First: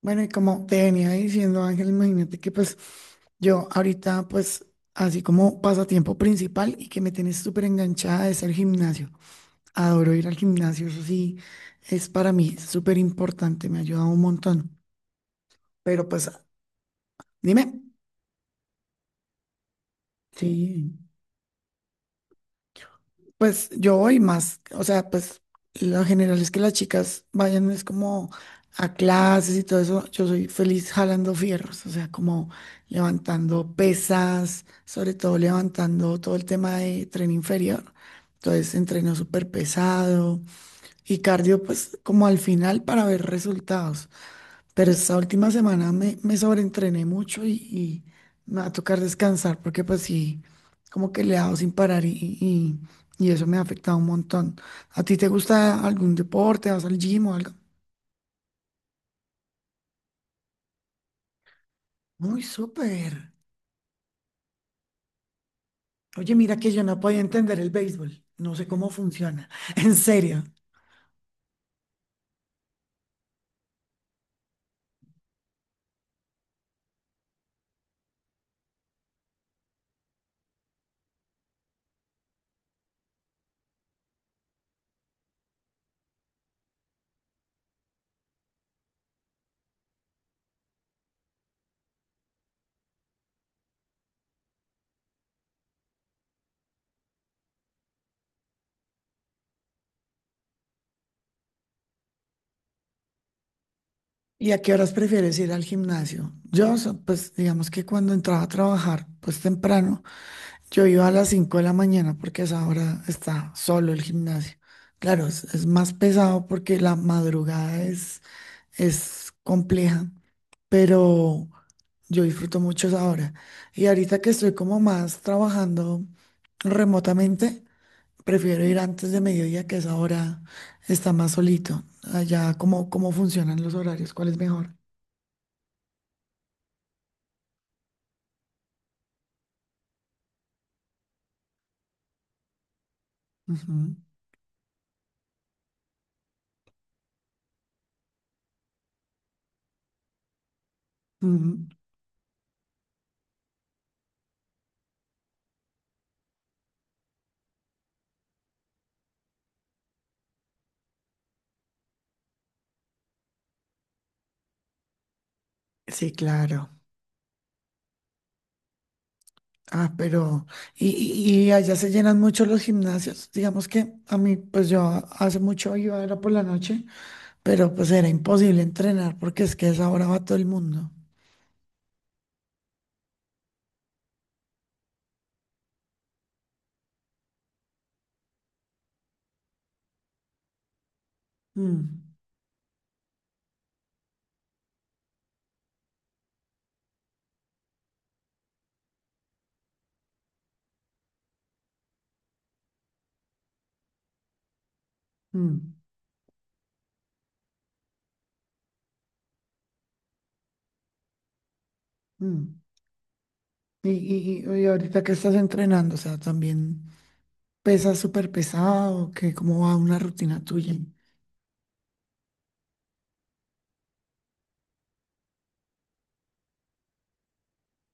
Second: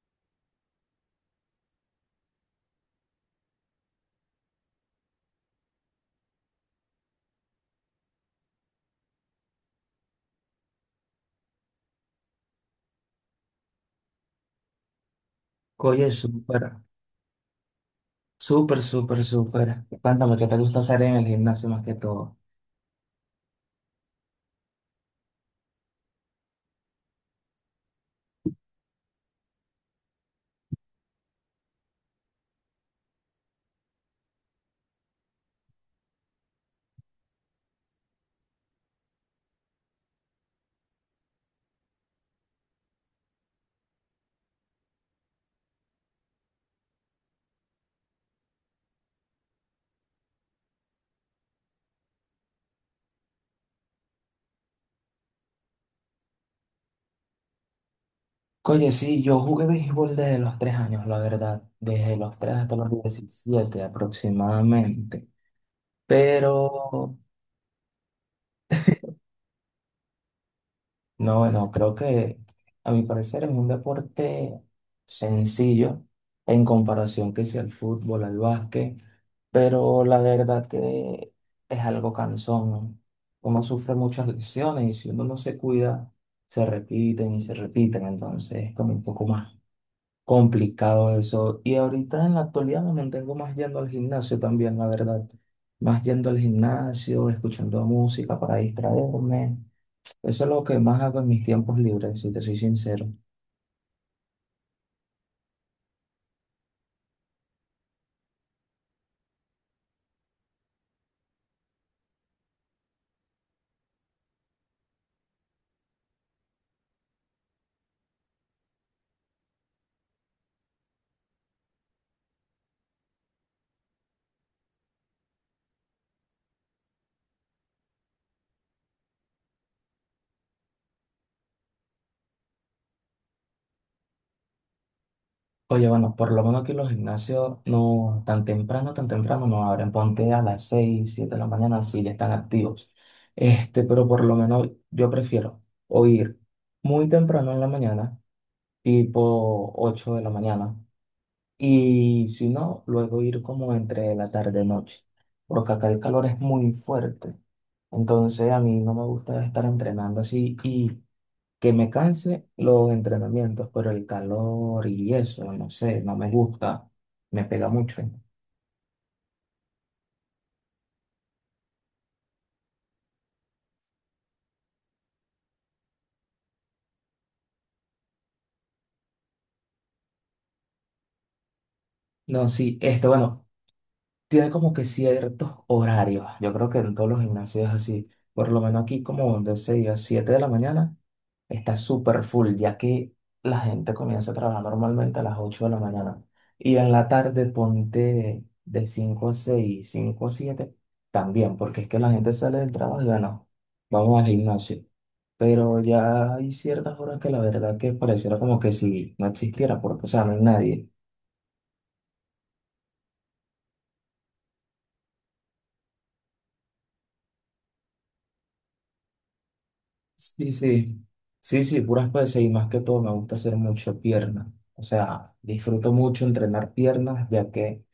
Bueno, y como te venía diciendo, Ángel, imagínate que pues yo ahorita pues así como pasatiempo principal y que me tienes súper enganchada es el gimnasio. Adoro ir al gimnasio, eso sí, es para mí súper importante, me ha ayudado un montón. Pero Oye, pues súper, dime. súper, súper, súper. Cuéntame, ¿qué te gusta Sí. hacer en el gimnasio más que todo? Pues yo voy más, o sea, pues lo general es que las chicas vayan, es como a clases y todo eso. Yo soy feliz jalando fierros, o sea, como levantando pesas, sobre todo levantando todo el tema de tren inferior. Entonces, entreno súper pesado y cardio, pues como al final para ver resultados. Pero esta última semana me sobreentrené mucho y me va a tocar descansar porque pues sí, como que le he dado sin parar y, y eso me ha afectado un montón. ¿A ti te gusta algún deporte? ¿Vas al gym o algo? Oye, sí, yo jugué béisbol desde los 3 años, la verdad. Desde los Muy tres hasta los súper. 17 aproximadamente. Mm. Oye, mira que yo no Pero podía entender el béisbol. No sé cómo funciona. En serio. No, no, creo que a mi parecer es un deporte sencillo en comparación que sea al fútbol, al básquet, pero la verdad que es algo cansón, ¿no? Uno sufre muchas lesiones y si uno no se cuida, se repiten y se repiten, entonces es como un poco más complicado eso. Y ahorita en la actualidad me mantengo más yendo al gimnasio también, la verdad, más yendo al gimnasio, escuchando música para distraerme. Eso es lo que más hago en mis tiempos libres, si te soy sincero. ¿Y a qué horas prefieres ir al gimnasio? Yo, pues digamos que cuando entraba a trabajar, pues temprano. Yo iba a las 5 de la mañana porque a esa hora está solo el gimnasio. Claro, es más pesado porque la madrugada es compleja, pero yo disfruto mucho esa hora. Y ahorita que estoy como más trabajando remotamente, prefiero ir antes de mediodía, que esa hora está más solito. Allá, ¿cómo funcionan los horarios? ¿Cuál es mejor? Oye, bueno, por lo menos aquí los gimnasios no tan temprano, tan temprano no abren. Ponte a las 6 7 de la mañana, sí, ya están activos. Ujú, Pero por lo menos yo prefiero o ir muy temprano en la mañana, tipo 8 de la mañana, ujú. y si no, luego ir como entre la tarde y noche, porque acá el calor es muy fuerte. Entonces a mí no me gusta estar entrenando así y que me canse los entrenamientos, pero el calor y eso, no sé, Sí, no me claro. gusta, me pega mucho. Ah, pero, y allá se llenan mucho los gimnasios. Digamos que a mí, pues yo hace mucho iba, era por la noche, pero pues era imposible entrenar porque es que a esa hora va todo el mundo. No, sí, bueno, tiene como que ciertos horarios. Yo creo que en todos los gimnasios es así. Por lo menos aquí como de 6 a 7 de la mañana está Mm, súper full, ya que la gente comienza a trabajar normalmente a las 8 de la mañana. Y en la tarde ponte de 5 a 6, 5 a 7 también, porque es que la gente sale del trabajo y bueno, vamos al gimnasio. mm, Pero ya hay ciertas horas que la verdad que pareciera como que si no existiera, porque, o sea, no hay nadie. mm. Y ahorita que estás entrenando, o sea, también pesas súper pesado, que cómo va una rutina Sí, tuya. sí. Sí, sí, puras pesas y más que todo me gusta hacer mucho piernas. O sea, disfruto mucho entrenar piernas, ya que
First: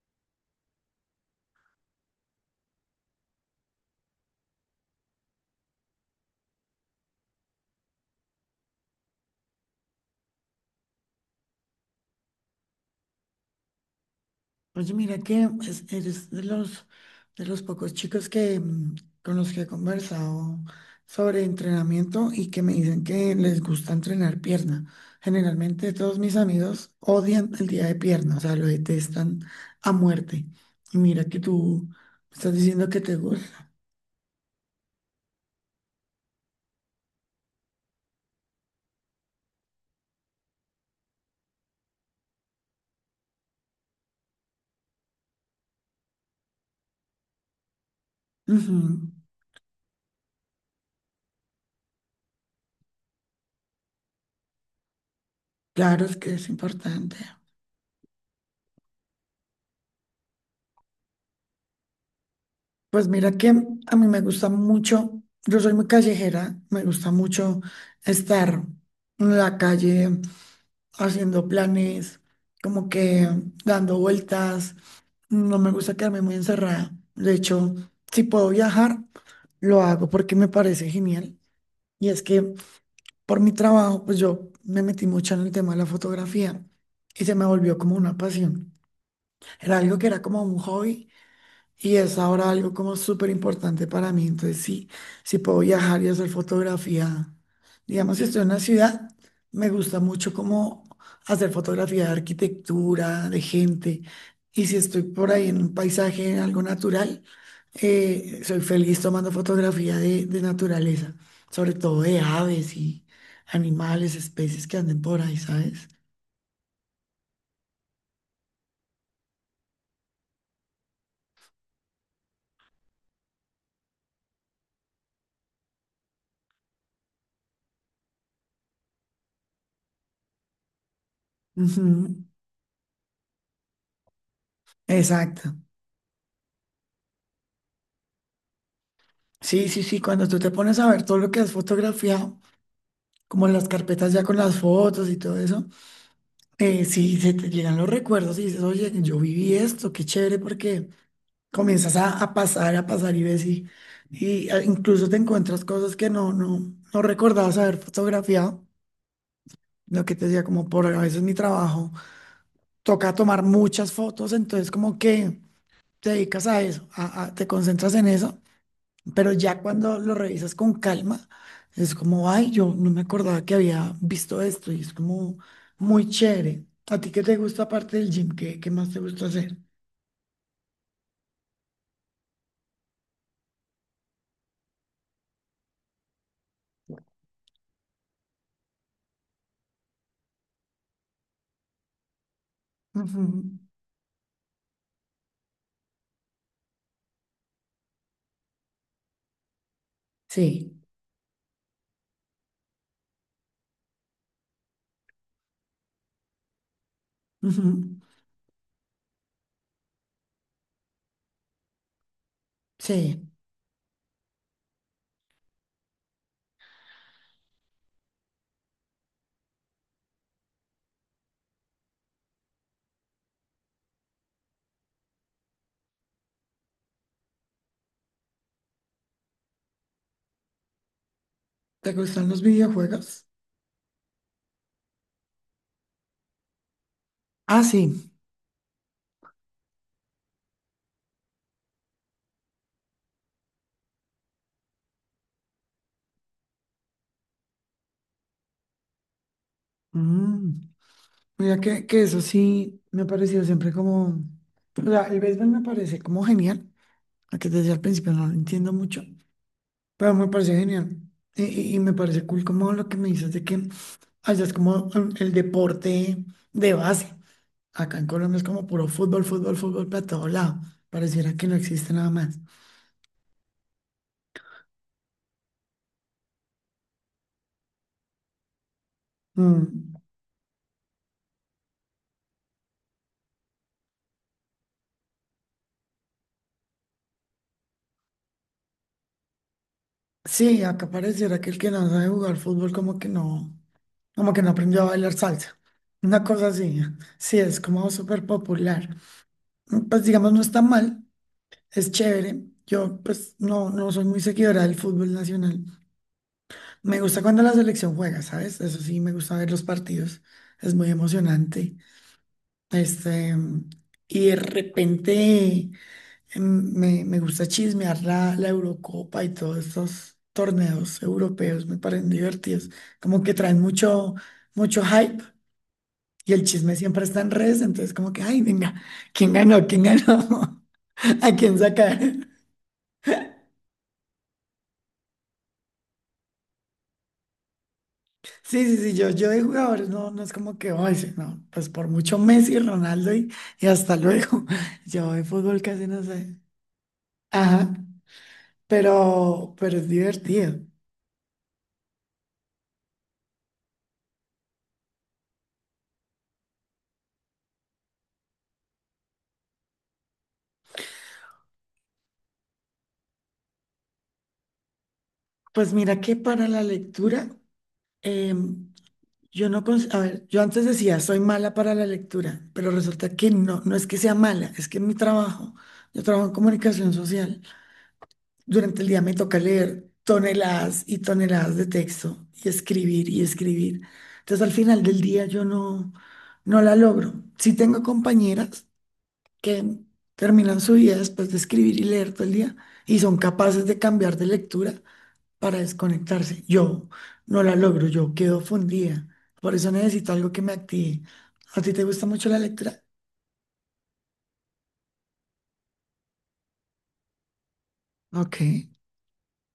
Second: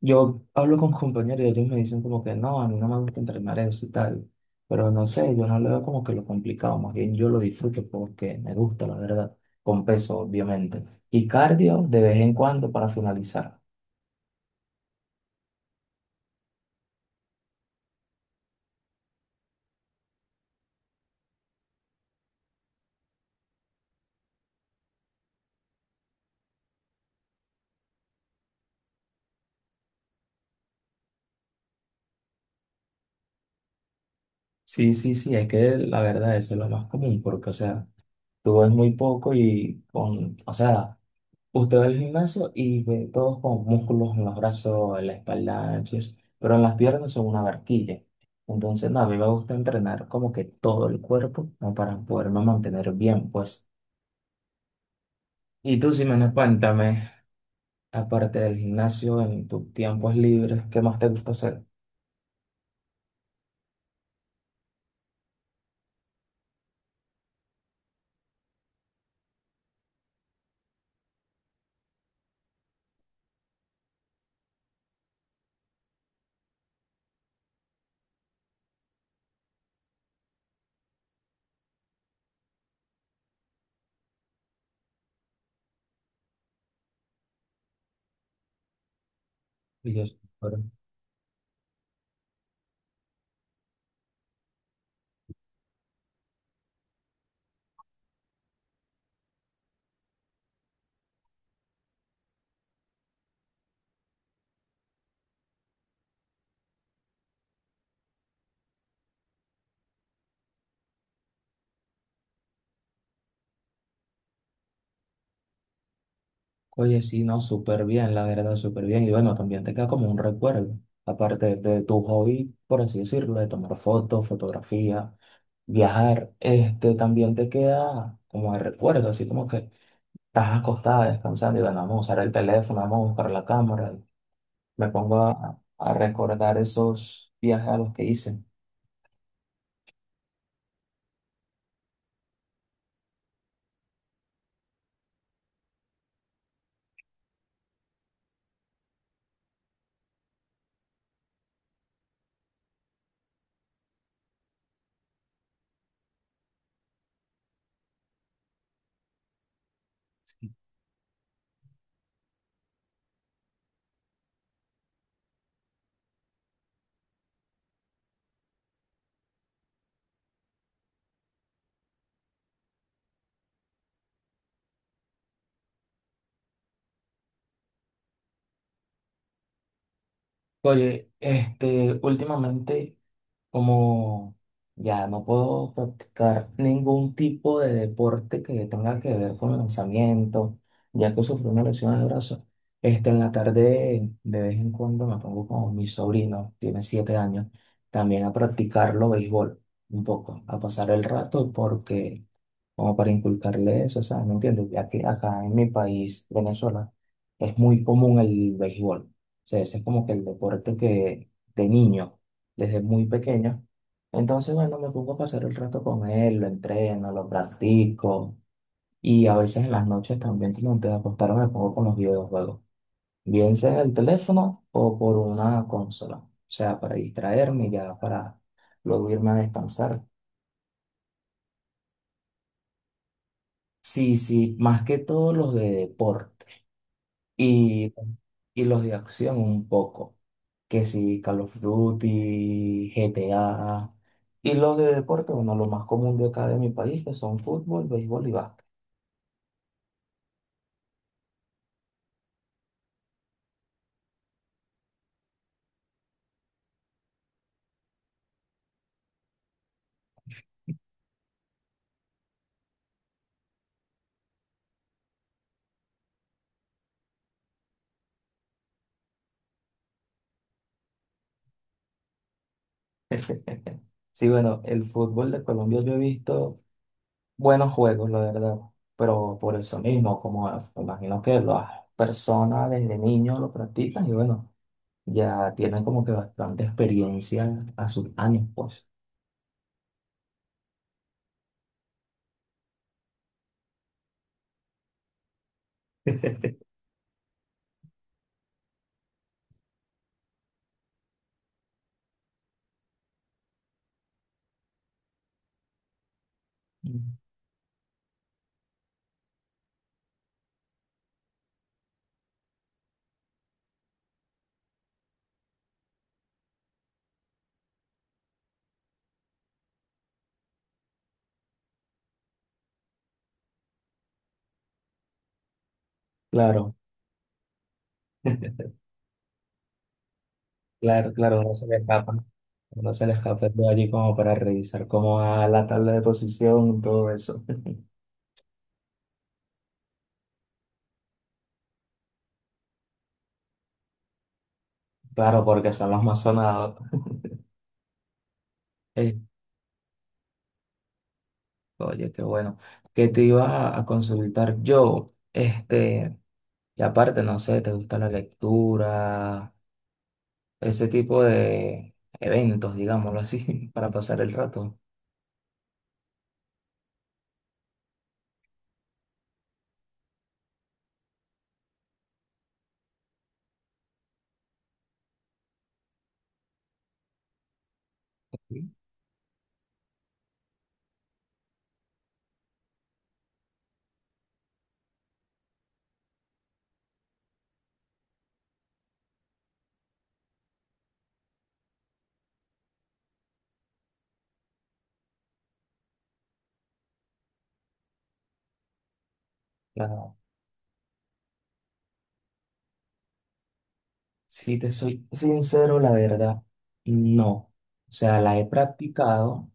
yo hablo con compañeros y ellos me dicen como que no, a mí no me gusta entrenar eso y tal. Pero no sé, yo no le veo como que lo complicado, más bien yo lo disfruto porque me gusta, la verdad, con peso, obviamente. Y cardio de vez en cuando para finalizar. Oye, mira que eres de los pocos chicos que, con los que he conversado sobre entrenamiento y que me dicen que les gusta entrenar pierna. Generalmente todos mis amigos odian el día de pierna, o sea, lo detestan a muerte. Y mira que tú estás diciendo que te gusta. Sí, sí, sí, es que la verdad eso es lo más común, porque, o sea, tú ves muy poco y con, o sea, usted va al gimnasio y ve todos con músculos en los brazos, en la espalda, anchos, pero en las piernas son una barquilla. Ujú. Entonces, no, a mí me gusta entrenar como que todo el cuerpo, ¿no? Para poderme mantener bien, pues. Y tú, Claro, es que Ximena, es cuéntame, importante. aparte del gimnasio, en tus tiempos libres, ¿qué más te gusta hacer? Pues mira que a mí me gusta mucho, yo soy muy callejera, me gusta mucho estar en la calle haciendo planes, como que dando vueltas. No me gusta quedarme muy encerrada. De hecho, si puedo viajar, lo hago porque me parece genial. Y es que por mi trabajo, pues yo me metí mucho en el tema de la fotografía y se me volvió como una pasión. Era Y algo yo, que era como un hobby y es ahora algo como súper importante para mí. Entonces, sí, si puedo viajar y hacer fotografía, digamos, si estoy en una ciudad, me gusta mucho como hacer fotografía de arquitectura, de gente. Y si estoy por ahí en un paisaje, en algo natural, soy feliz tomando fotografía de naturaleza, sobre todo de aves y animales, especies que anden por ahí, ¿sabes? Oye, sí, no, súper bien, la verdad, súper bien. Y bueno, también te queda como un recuerdo, aparte de tu hobby, por así decirlo, de tomar fotos, fotografía, viajar, también te queda como de recuerdo, así como que estás acostada descansando y bueno, vamos a Ujú. usar el teléfono, vamos a buscar la cámara. Me pongo Exacto. a recordar esos viajes a los que hice. Sí, sí, sí, cuando tú te pones a ver todo lo que has fotografiado, como las carpetas ya con las fotos y todo eso, sí, se te llegan los recuerdos y dices, oye, yo viví esto, qué chévere, porque comienzas a pasar, a pasar y ves y incluso te encuentras cosas que no recordabas haber fotografiado. Lo que te decía, como por a veces mi trabajo, toca tomar muchas fotos, entonces como que te dedicas a eso, te concentras en eso. Pero ya cuando lo revisas con calma, es como, ay, yo no me acordaba que había visto esto y es como muy chévere. ¿A ti qué te gusta aparte del gym? ¿Qué, qué más te gusta hacer? Oye, últimamente... Como ya no puedo practicar ningún tipo de deporte que tenga que ver con lanzamiento, ya que sufrí una lesión en el brazo, en Ujú. la tarde de vez en cuando me pongo con mi sobrino, tiene 7 años, también a practicarlo béisbol un poco, a Sí, pasar el rato porque como para inculcarle eso, ¿sabes? ¿Me entiendes? Ya que acá en mi país, Venezuela, es muy ujú. común el béisbol. O sea, ese es como que el deporte que de niño, desde muy Sí. pequeño. Entonces, bueno, me pongo a pasar el rato con él, lo entreno, lo practico. Y a veces en las noches también, como antes de acostarme, me pongo con los videojuegos. Bien sea en el teléfono o por una consola. O sea, para distraerme y ya para luego irme a descansar. ¿Te gustan los videojuegos? Sí, sí, más que todo los de deporte. Ah, sí. Y, y los de acción un poco, que si Call of Duty, GTA, y los de deporte, bueno, lo más común de acá de mi país, que son fútbol, béisbol y básquet. Mm. Mira que eso sí me ha parecido siempre como... O sea, el béisbol me parece como genial, aunque desde el principio no lo entiendo mucho, pero me parece genial. Y me parece cool como lo que me dices de que allá es como mm, el deporte de base. Acá en Colombia es como puro fútbol, fútbol, fútbol para todo lado. Pareciera que no existe nada más. Sí, bueno, el fútbol de Colombia yo he visto buenos juegos, la verdad, pero por eso Mm. mismo, como me imagino que las personas desde niños lo practican y bueno, ya tienen como que bastante experiencia a sus años, pues. Sí, acá pareciera que el que no sabe jugar fútbol como que no aprendió a bailar salsa. Una cosa así. Sí, es como súper popular. Mm. Pues digamos, no está mal, es chévere. Yo pues no, no soy muy seguidora del fútbol nacional. Me gusta cuando la selección juega, ¿sabes? Eso sí, me gusta ver los partidos. Es muy emocionante. Este, y de repente me gusta chismear la Eurocopa y todos estos torneos europeos. Me parecen divertidos. Como que traen mucho, mucho hype y el chisme Claro, siempre está en redes. Entonces, como que, ay, venga, ¿quién ganó? ¿Quién ganó? claro, ¿A claro, no quién se me sacar? escapa. No se le escape de allí como para revisar cómo va la tabla de posición, todo eso. Sí, sí, sí, yo de jugadores no, no es como que, "Ay, sí, no, pues por mucho Messi, Ronaldo y hasta luego." Yo de Claro, fútbol porque casi son no los más sé. sonados. Ajá, Eh, pero es divertido. oye, qué bueno. ¿Qué te iba a consultar yo? Y aparte, no sé, ¿te gusta la lectura? Ese tipo de eventos, digámoslo así, para pasar el rato. Pues mira que para la lectura, em, yo no, a ver, yo antes decía, soy mala para la lectura, pero resulta que no, no es que sea mala, es que en mi trabajo, yo trabajo en comunicación social. Sí. Durante el día me toca leer toneladas y toneladas de texto y escribir y escribir. Entonces al final del día yo no, no la logro. Sí tengo compañeras que terminan su vida después de escribir y leer todo el día y son capaces de cambiar de lectura para desconectarse. Yo no la logro, yo quedo fundida. Por eso necesito Claro. algo que me active. ¿A ti te gusta mucho la lectura? Si te soy sincero, la verdad, no. O sea, Ok, la he practicado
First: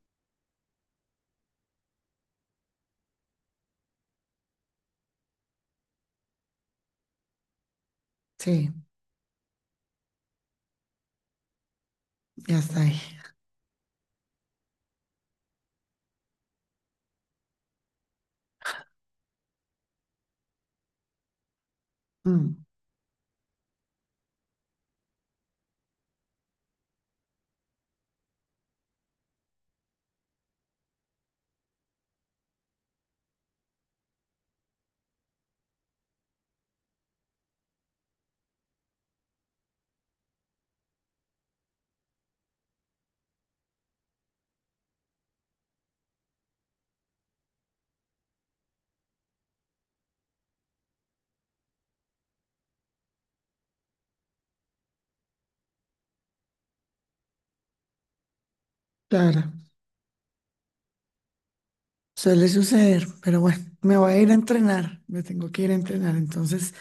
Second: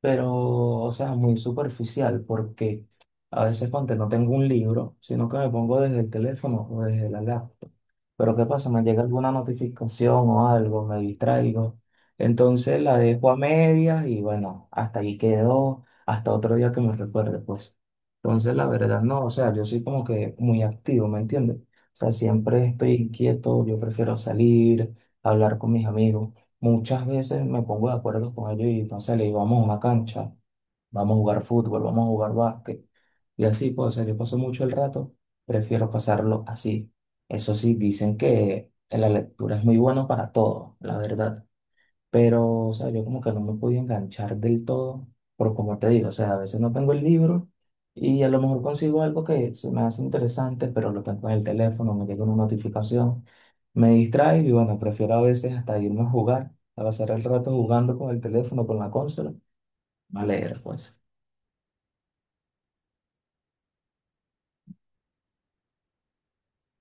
pero, o sea, muy superficial, porque a veces ponte, no tengo un libro, sino que me pongo desde el teléfono o desde la laptop. Pero ¿qué pasa? sí, Me llega alguna notificación o algo, me distraigo. ya Entonces está la ahí. dejo a medias y bueno, hasta ahí quedó, hasta otro día que me recuerde, pues. Entonces la verdad no, o sea, yo soy como que muy activo, ¿me entiendes? O sea, Mm, siempre estoy inquieto, yo prefiero salir, hablar con mis amigos. Muchas veces me pongo de acuerdo con ellos y entonces le digo, vamos a una cancha, vamos a jugar fútbol, vamos a jugar básquet. Y así, pues, o sea, yo paso mucho el rato, prefiero pasarlo así. Eso sí, dicen que la lectura es muy bueno para todo, la verdad. Pero, o sea, yo como que no me podía enganchar del todo, pero como te digo, o sea, a veces no tengo el libro y a lo mejor consigo algo que se me hace interesante, pero lo tengo en el teléfono, me llega una notificación, me distrae y bueno, prefiero a veces hasta irme a jugar, a pasar el rato jugando con el teléfono, con la consola, claro. a leer, pues. Suele suceder, pero bueno, me voy a ir a entrenar, me tengo que ir a entrenar, entonces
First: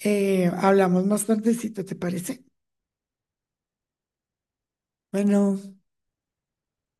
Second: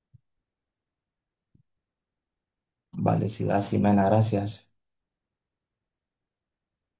hablamos más tardecito, ¿te parece? Vale, sí, así, men, gracias. Bueno.